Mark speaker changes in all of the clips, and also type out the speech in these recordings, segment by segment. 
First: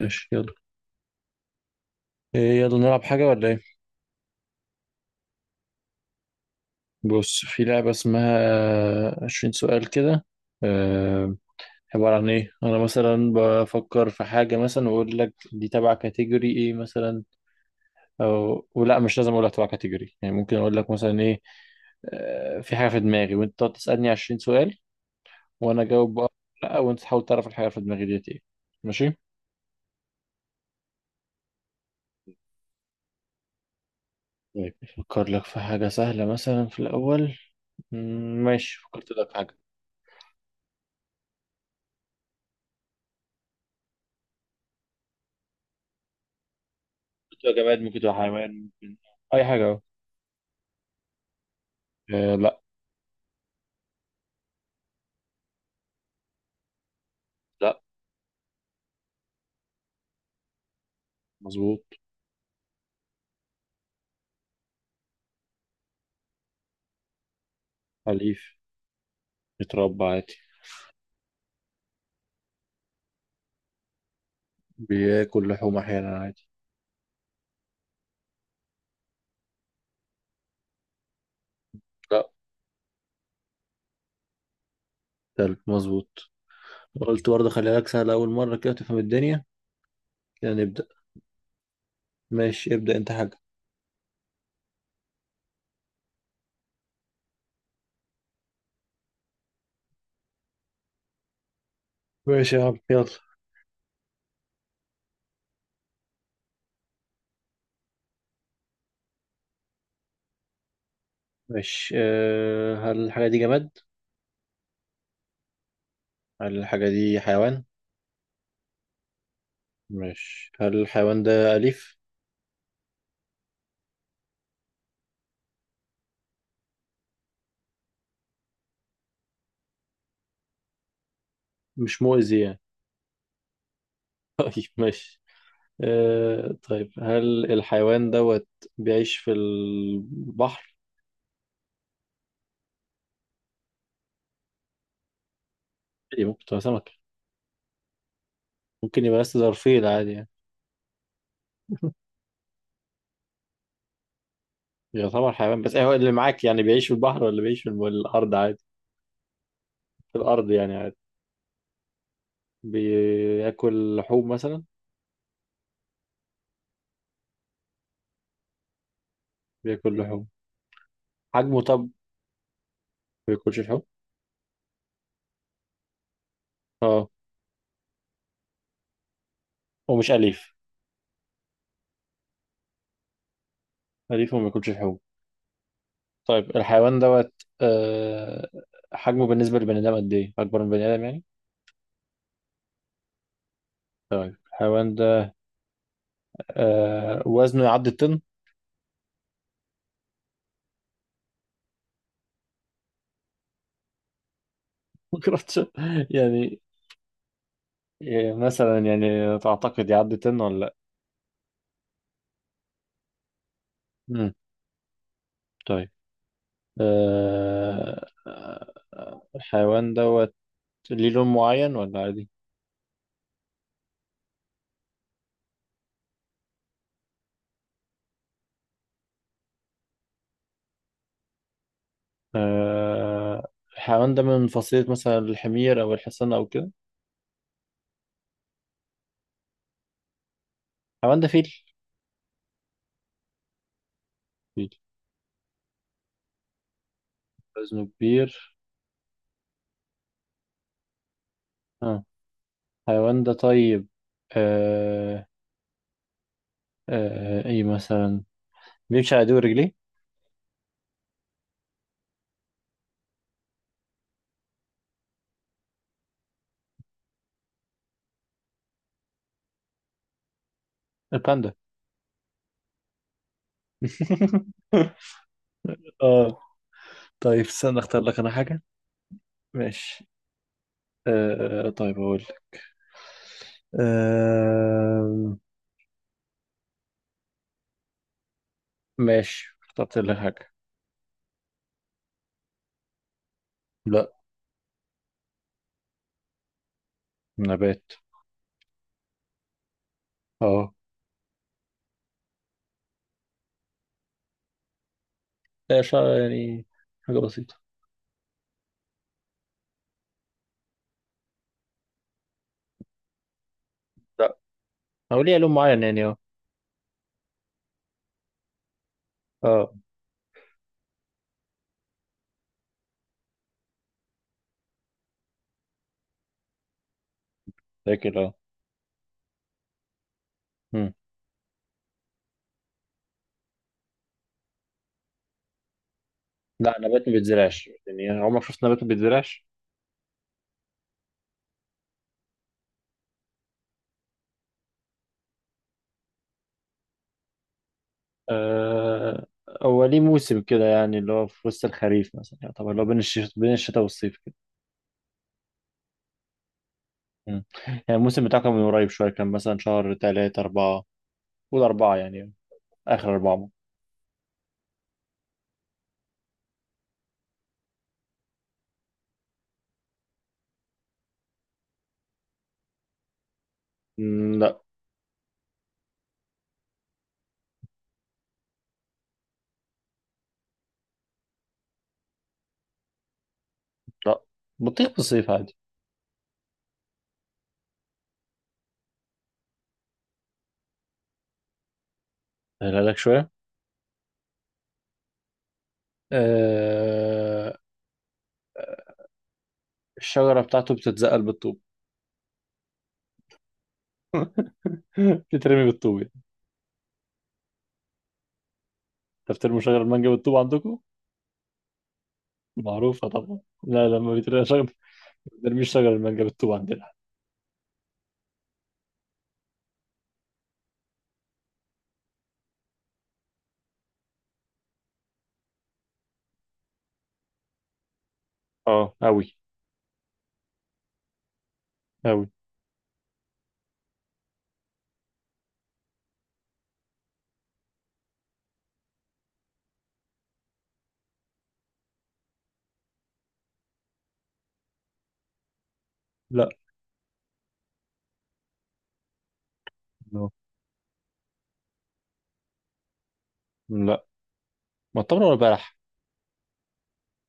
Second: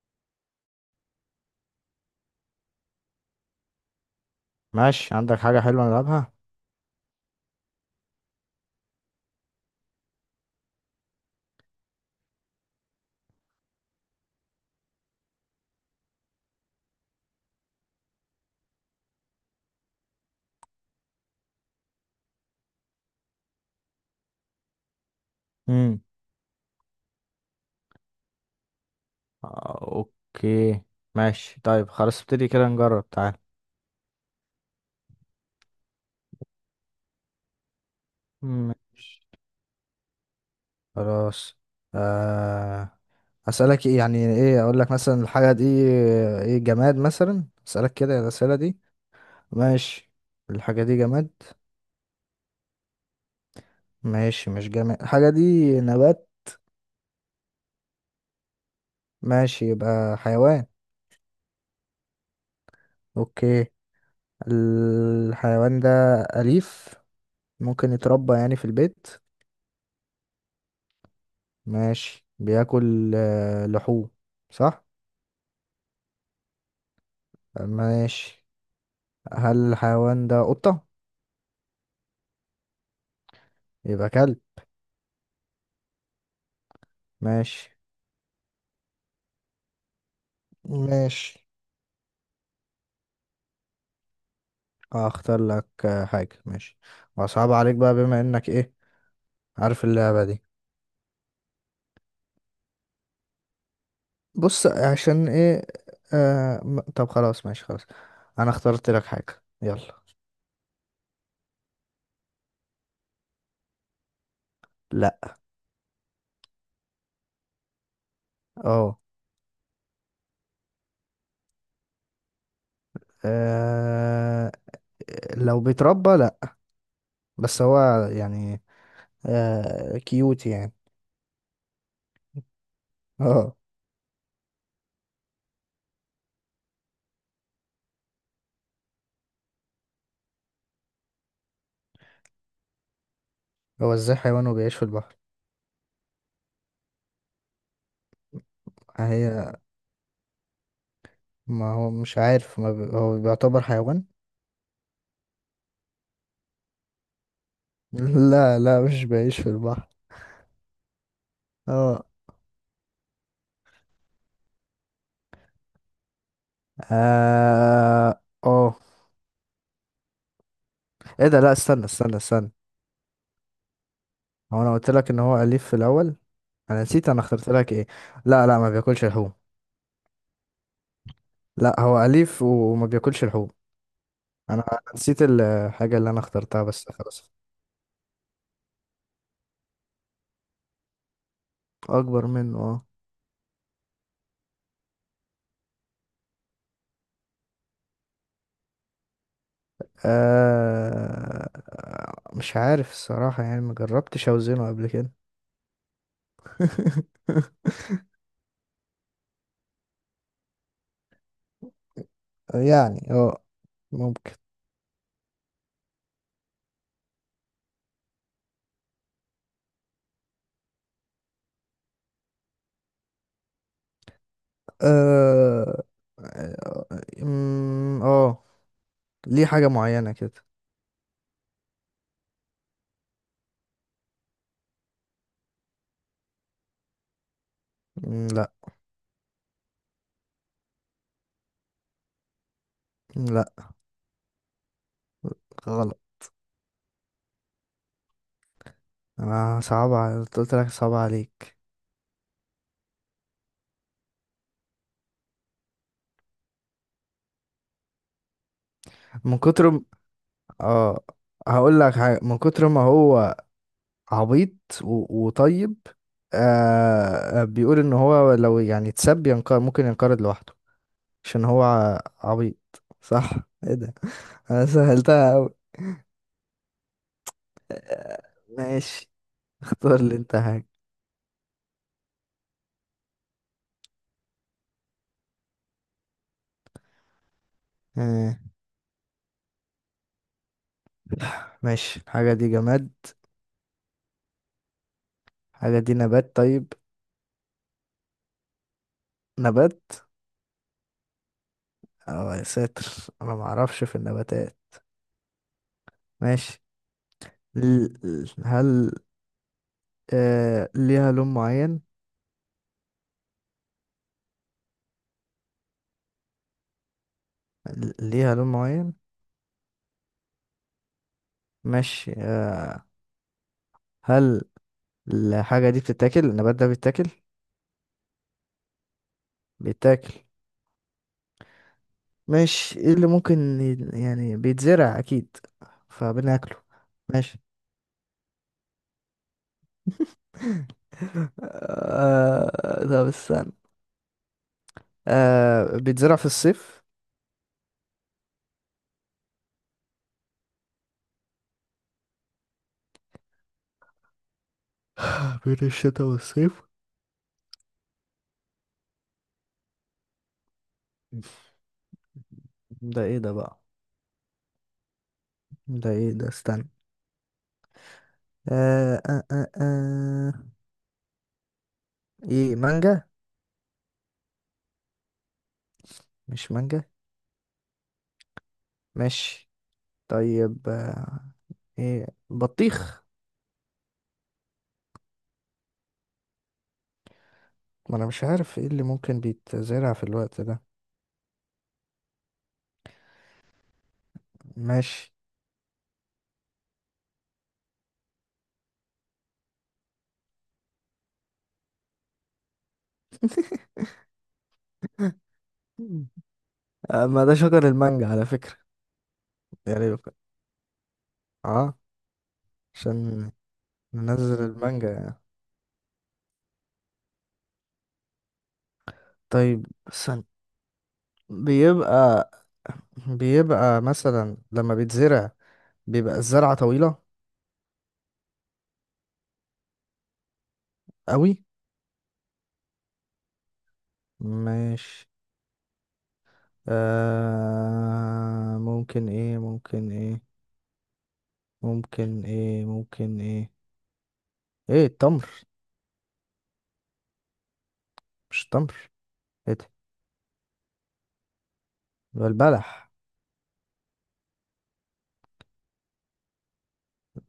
Speaker 1: ماشي يلا. إيه يلا نلعب حاجة ولا ايه؟
Speaker 2: ماشي، عندك حاجة حلوة نلعبها؟
Speaker 1: بص، في لعبة اسمها، 20 سؤال كده. آه، عبارة عن ايه؟ أنا مثلا بفكر في حاجة مثلا وأقول لك دي تبع كاتيجوري ايه مثلا، أو ولا مش لازم أقول لك تبع كاتيجوري، يعني ممكن أقول لك مثلا ايه. في حاجة في دماغي وأنت تقعد تسألني 20 سؤال وأنا
Speaker 2: امم.
Speaker 1: أجاوب بأه. لأ وأنت تحاول تعرف الحاجة في دماغي ديت ايه. ماشي؟
Speaker 2: آه، اوكي. ماشي طيب، خلاص، ابتدي كده نجرب، تعال.
Speaker 1: طيب أفكر لك في حاجة سهلة مثلا في الأول. ماشي، فكرت
Speaker 2: ماشي
Speaker 1: لك في حاجة.
Speaker 2: خلاص. آه، اسألك ايه؟ يعني ايه اقول لك مثلا الحاجة دي؟ ايه، جماد
Speaker 1: ممكن
Speaker 2: مثلا؟
Speaker 1: تبقى جماد،
Speaker 2: اسألك
Speaker 1: ممكن تبقى
Speaker 2: كده الأسئلة
Speaker 1: حيوان،
Speaker 2: دي؟
Speaker 1: ممكن اي حاجه اهو.
Speaker 2: ماشي، الحاجة دي جماد؟
Speaker 1: آه لا.
Speaker 2: ماشي، مش جماد الحاجة دي، نبات؟
Speaker 1: لا،
Speaker 2: ماشي، يبقى حيوان.
Speaker 1: مظبوط.
Speaker 2: اوكي، الحيوان ده أليف؟ ممكن يتربى يعني
Speaker 1: أليف،
Speaker 2: في البيت؟
Speaker 1: بيتربى عادي.
Speaker 2: ماشي، بياكل لحوم، صح؟
Speaker 1: بياكل لحوم احيانا عادي.
Speaker 2: ماشي، هل الحيوان ده قطة؟
Speaker 1: لا.
Speaker 2: يبقى كلب؟
Speaker 1: كلب، مظبوط. قلت برضه
Speaker 2: ماشي.
Speaker 1: خليها لك سهله اول مره كده تفهم الدنيا. كده نبدا.
Speaker 2: ماشي،
Speaker 1: ماشي، ابدا انت حاجه.
Speaker 2: هختار لك حاجة، ماشي. وصعب عليك بقى بما انك ايه، عارف اللعبة دي.
Speaker 1: ماشي يا عم يلا.
Speaker 2: بص، عشان ايه؟ طب خلاص، ماشي خلاص. انا اخترت لك حاجة، يلا.
Speaker 1: ماشي. هل الحاجه دي جماد؟
Speaker 2: لا.
Speaker 1: هل الحاجه دي حيوان؟
Speaker 2: اه.
Speaker 1: ماشي، هل الحيوان ده اليف؟
Speaker 2: آه، لو بيتربى لا. بس هو، يعني كيوت يعني.
Speaker 1: مش مؤذي يعني؟
Speaker 2: اه.
Speaker 1: طيب ماشي. أه طيب هل الحيوان دوت بيعيش في البحر؟
Speaker 2: هو ازاي حيوان وبيعيش في البحر؟
Speaker 1: عادي، ممكن تبقى سمكة، ممكن يبقى بس
Speaker 2: هي،
Speaker 1: ظرفية عادي يعني.
Speaker 2: ما هو مش عارف، ما بي... هو بيعتبر حيوان.
Speaker 1: يعتبر حيوان بس هو اللي معاك، يعني بيعيش في البحر ولا بيعيش في الأرض
Speaker 2: لا،
Speaker 1: عادي.
Speaker 2: لا، مش بعيش في البحر.
Speaker 1: في الأرض يعني عادي.
Speaker 2: اه.
Speaker 1: بياكل لحوم مثلا.
Speaker 2: اه، اه،
Speaker 1: بياكل لحوم.
Speaker 2: ايه ده؟ لا،
Speaker 1: حجمه طب
Speaker 2: استنى
Speaker 1: ما
Speaker 2: استنى استنى.
Speaker 1: بياكلش لحوم.
Speaker 2: هو انا قلت لك ان هو اليف في الاول. انا
Speaker 1: اه.
Speaker 2: نسيت انا اخترت لك ايه. لا، لا، ما بياكلش لحوم.
Speaker 1: ومش أليف؟
Speaker 2: لا، هو اليف وما بياكلش لحوم.
Speaker 1: أليف وما
Speaker 2: انا
Speaker 1: بياكلش
Speaker 2: أنا
Speaker 1: لحوم.
Speaker 2: نسيت الحاجه اللي انا
Speaker 1: طيب
Speaker 2: اخترتها، بس
Speaker 1: الحيوان دوت.
Speaker 2: خلاص.
Speaker 1: آه حجمه بالنسبة للبني آدم قد إيه؟ أكبر من بني آدم يعني؟
Speaker 2: اكبر منه، اه.
Speaker 1: طيب الحيوان ده، وزنه يعدي الطن؟
Speaker 2: مش عارف الصراحه، يعني ما جربتش اوزنه قبل كده.
Speaker 1: ما أعرفش. يعني، يعني مثلا، يعني تعتقد يعدي طن ولا لأ؟
Speaker 2: يعني اه، ممكن.
Speaker 1: مم. طيب، الحيوان دوت ليه لون معين ولا عادي؟
Speaker 2: اه، اه، أمم، آه. ليه حاجة معينة كده.
Speaker 1: آه، الحيوان ده من فصيلة مثلا الحمير أو الحصان أو كده؟
Speaker 2: أمم، لا.
Speaker 1: الحيوان ده فيل.
Speaker 2: لا.
Speaker 1: فيل،
Speaker 2: غلط.
Speaker 1: وزنه كبير.
Speaker 2: قلت لك صعب عليك.
Speaker 1: آه. الحيوان ده طيب. آه. آه. إيه مثلا بيمشي على
Speaker 2: من
Speaker 1: دور
Speaker 2: كتر
Speaker 1: رجليه.
Speaker 2: م... اه، هقول لك حاجة. من كتر ما هو عبيط. وطيب. بيقول ان هو لو يعني اتسب ينقر ممكن ينقرض لوحده. عشان
Speaker 1: الباندا.
Speaker 2: هو عبيط. صح. ايه ده؟ انا سهلتها أوي.
Speaker 1: اه. طيب استنى اختار لك
Speaker 2: آه،
Speaker 1: انا حاجة.
Speaker 2: ماشي. اختار
Speaker 1: ماشي.
Speaker 2: لي انت حاجة.
Speaker 1: اقول لك. آه.
Speaker 2: آه.
Speaker 1: ماشي، اخترت لك حاجة.
Speaker 2: ماشي، الحاجة دي جماد؟
Speaker 1: لا.
Speaker 2: حاجة دي نبات؟ طيب،
Speaker 1: نبات.
Speaker 2: نبات؟
Speaker 1: اه.
Speaker 2: اه، يا ساتر. انا ما اعرفش في النباتات.
Speaker 1: لا شا...
Speaker 2: ماشي.
Speaker 1: يعني حاجة بسيطة.
Speaker 2: هل ليها لون معين؟
Speaker 1: لا. أو ليه لون معين، يعني اه.
Speaker 2: ليها لون معين؟
Speaker 1: اه.
Speaker 2: ماشي. هل الحاجة دي بتتاكل؟ النبات ده بيتاكل؟
Speaker 1: فاكر، اه.
Speaker 2: بيتاكل.
Speaker 1: مم.
Speaker 2: ماشي، ايه اللي ممكن يعني بيتزرع اكيد فبناكله.
Speaker 1: لا، نبات ما
Speaker 2: ماشي.
Speaker 1: بيتزرعش؟ يعني عمرك شفت نبات ما بيتزرعش؟
Speaker 2: طب استنى. بيتزرع في الصيف؟
Speaker 1: آه... هو ليه موسم كده، يعني اللي هو في وسط الخريف مثلا، يعني طبعا اللي هو بين الشتاء، بين الشتاء والصيف كده.
Speaker 2: بين الشتاء والصيف.
Speaker 1: مم. يعني الموسم بتاعه كان من قريب شوية، كان مثلا شهر 3 4. قول 4 يعني.
Speaker 2: ده
Speaker 1: آخر
Speaker 2: ايه ده
Speaker 1: 4.
Speaker 2: بقى؟ ده ايه ده؟ استنى. آه، آه، آه، آه. ايه، مانجا؟
Speaker 1: لا.
Speaker 2: مش مانجا. ماشي طيب. ايه، بطيخ؟
Speaker 1: لا، بطيخ في الصيف عادي.
Speaker 2: ما انا مش عارف ايه اللي ممكن بيتزرع في الوقت ده.
Speaker 1: سهلها لك شوية.
Speaker 2: ماشي.
Speaker 1: آه... الشجرة بتاعته بتتزقل بالطوب. بتترمي بالطوب.
Speaker 2: ما ده شجر المانجا على فكرة.
Speaker 1: تفترموا شجر
Speaker 2: يعني
Speaker 1: المانجا بالطوب عندكم؟
Speaker 2: اه،
Speaker 1: معروفة
Speaker 2: عشان
Speaker 1: طبعا، لا لما
Speaker 2: ننزل
Speaker 1: بيترمي شجر. ما
Speaker 2: المانجا يعني.
Speaker 1: بنرميش شجر المانجا بالطوب عندنا.
Speaker 2: طيب، سن. بيبقى بيبقى مثلا لما بيتزرع، بيبقى الزرعة طويلة
Speaker 1: اه أوي.
Speaker 2: قوي.
Speaker 1: أوي.
Speaker 2: ماشي. آه ممكن ايه ممكن ايه ممكن ايه؟ ايه، التمر؟
Speaker 1: لا.
Speaker 2: مش التمر. ايه ده؟
Speaker 1: No.
Speaker 2: يبقى البلح؟
Speaker 1: لا، معتبر ولا بلح.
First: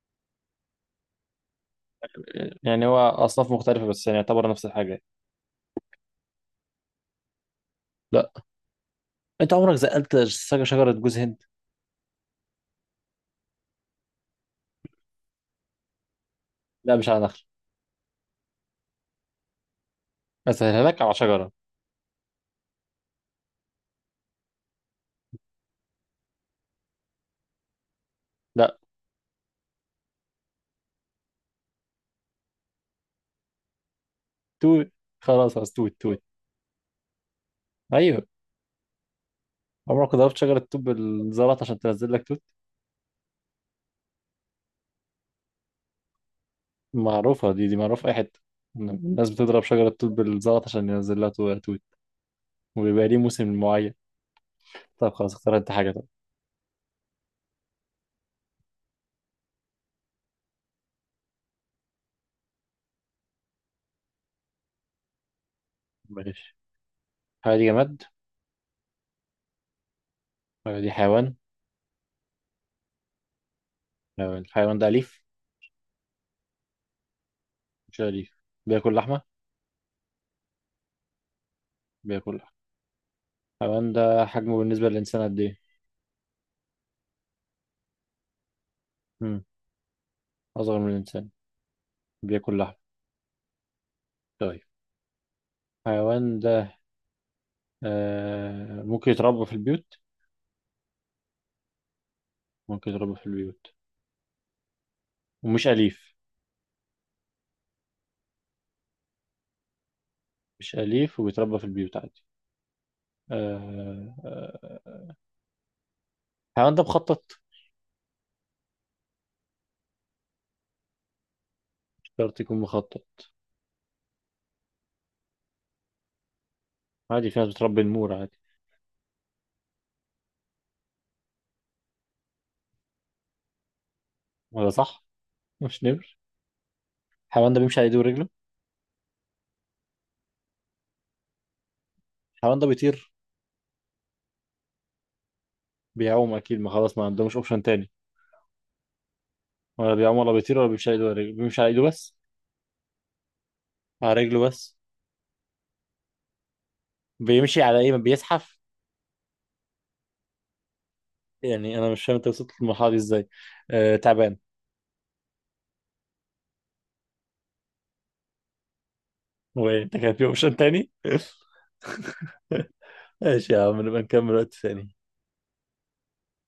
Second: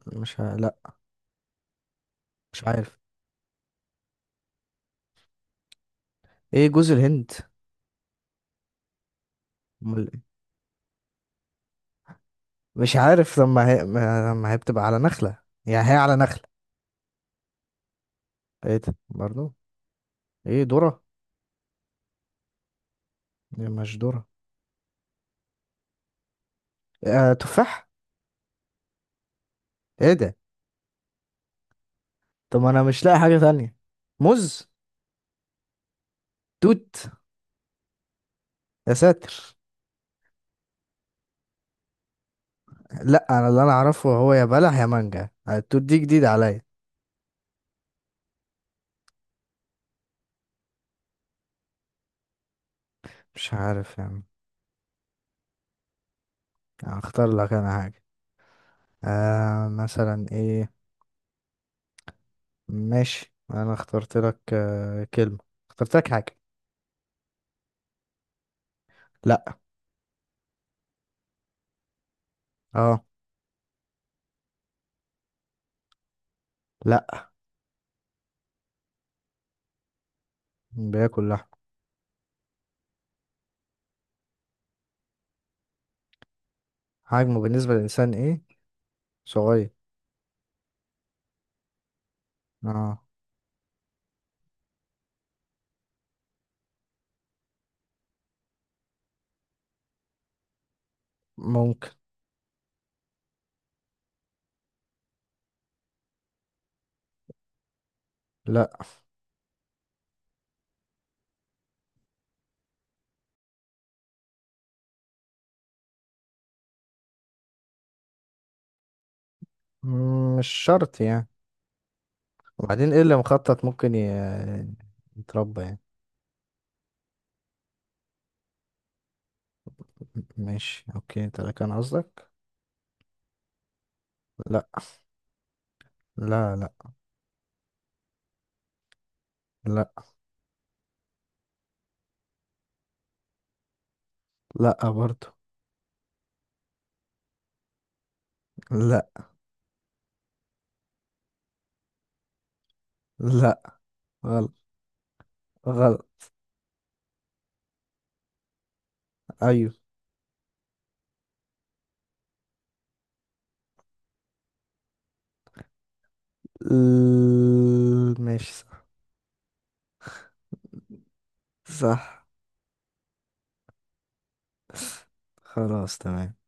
Speaker 2: مش ه... لا. مش
Speaker 1: يعني هو
Speaker 2: عارف.
Speaker 1: أصناف مختلفة بس يعني يعتبر نفس الحاجة.
Speaker 2: ايه، جوز الهند؟
Speaker 1: لا. أنت عمرك
Speaker 2: أمال
Speaker 1: زقلت
Speaker 2: إيه؟
Speaker 1: شجرة جوز هند؟
Speaker 2: مش عارف، لما هي ما- لما هي بتبقى على نخلة. يعني هي على نخلة.
Speaker 1: لا مش على نخل.
Speaker 2: ايه ده برضو؟ ايه،
Speaker 1: أسهلها لك
Speaker 2: ذرة؟
Speaker 1: على شجرة.
Speaker 2: إيه، مش ذرة؟ تفاح؟
Speaker 1: لا.
Speaker 2: ايه ده؟ طب انا مش لاقي حاجة تانية. موز؟
Speaker 1: توت. خلاص خلاص، توت توت.
Speaker 2: توت؟
Speaker 1: أيوه.
Speaker 2: يا ساتر.
Speaker 1: عمرك ضربت شجرة توت بالزلط عشان تنزل لك توت؟
Speaker 2: لا، انا اللي انا اعرفه هو يا بلح يا مانجا. التوت دي جديدة عليا.
Speaker 1: معروفة دي، دي معروفة في أي حتة. الناس بتضرب شجرة توت بالزلط عشان ينزل لها توت. وبيبقى ليه موسم
Speaker 2: مش
Speaker 1: معين.
Speaker 2: عارف يعني.
Speaker 1: طب خلاص، اختار انت حاجة طب.
Speaker 2: هختار لك انا حاجة. مثلا ايه. ماشي، انا اخترت لك كلمة. اخترت لك حاجة.
Speaker 1: ماشي. الحاجة دي جماد؟
Speaker 2: لا.
Speaker 1: الحاجة دي حيوان؟
Speaker 2: اه.
Speaker 1: لو الحيوان ده أليف؟
Speaker 2: لا.
Speaker 1: مش أليف. بياكل لحمة؟
Speaker 2: بياكل لحم.
Speaker 1: بياكل لحمة. الحيوان ده حجمه بالنسبة للإنسان قد إيه؟
Speaker 2: حجمه بالنسبة للإنسان ايه؟
Speaker 1: مم.
Speaker 2: صغير.
Speaker 1: أصغر من الإنسان. بياكل لحمة.
Speaker 2: اه.
Speaker 1: طيب الحيوان ده ممكن يتربى في البيوت؟
Speaker 2: ممكن.
Speaker 1: ممكن يتربى في البيوت ومش أليف؟
Speaker 2: لا.
Speaker 1: مش أليف وبيتربى في البيوت عادي. آه آه الحيوان ده مخطط؟
Speaker 2: مش شرط يعني.
Speaker 1: مش شرط يكون
Speaker 2: وبعدين ايه
Speaker 1: مخطط.
Speaker 2: اللي مخطط ممكن يتربى يعني؟
Speaker 1: عادي، في ناس بتربي النمور عادي.
Speaker 2: ماشي اوكي، انت ده كان قصدك؟ لا.
Speaker 1: ولا صح؟ مش نمر.
Speaker 2: لا، لا.
Speaker 1: الحيوان ده بيمشي على إيده ورجله.
Speaker 2: لا.
Speaker 1: الحيوان ده بيطير.
Speaker 2: لا برضو.
Speaker 1: بيعوم اكيد، ما خلاص ما عندهمش اوبشن تاني.
Speaker 2: لا.
Speaker 1: ولا بيعوم ولا بيطير ولا بيمشي على ايده ولا رجله، بيمشي على ايده بس؟
Speaker 2: لا.
Speaker 1: على رجله
Speaker 2: غلط.
Speaker 1: بس؟
Speaker 2: غلط.
Speaker 1: بيمشي على ايه، ما بيزحف؟
Speaker 2: ايوه.
Speaker 1: يعني انا مش فاهم انت وصلت للمرحله دي ازاي. تعبان.
Speaker 2: ماشي، صح.
Speaker 1: وانت كان في اوبشن تاني. ماشي يا عم، نبقى نكمل وقت ثاني.
Speaker 2: صح. خلاص، تمام.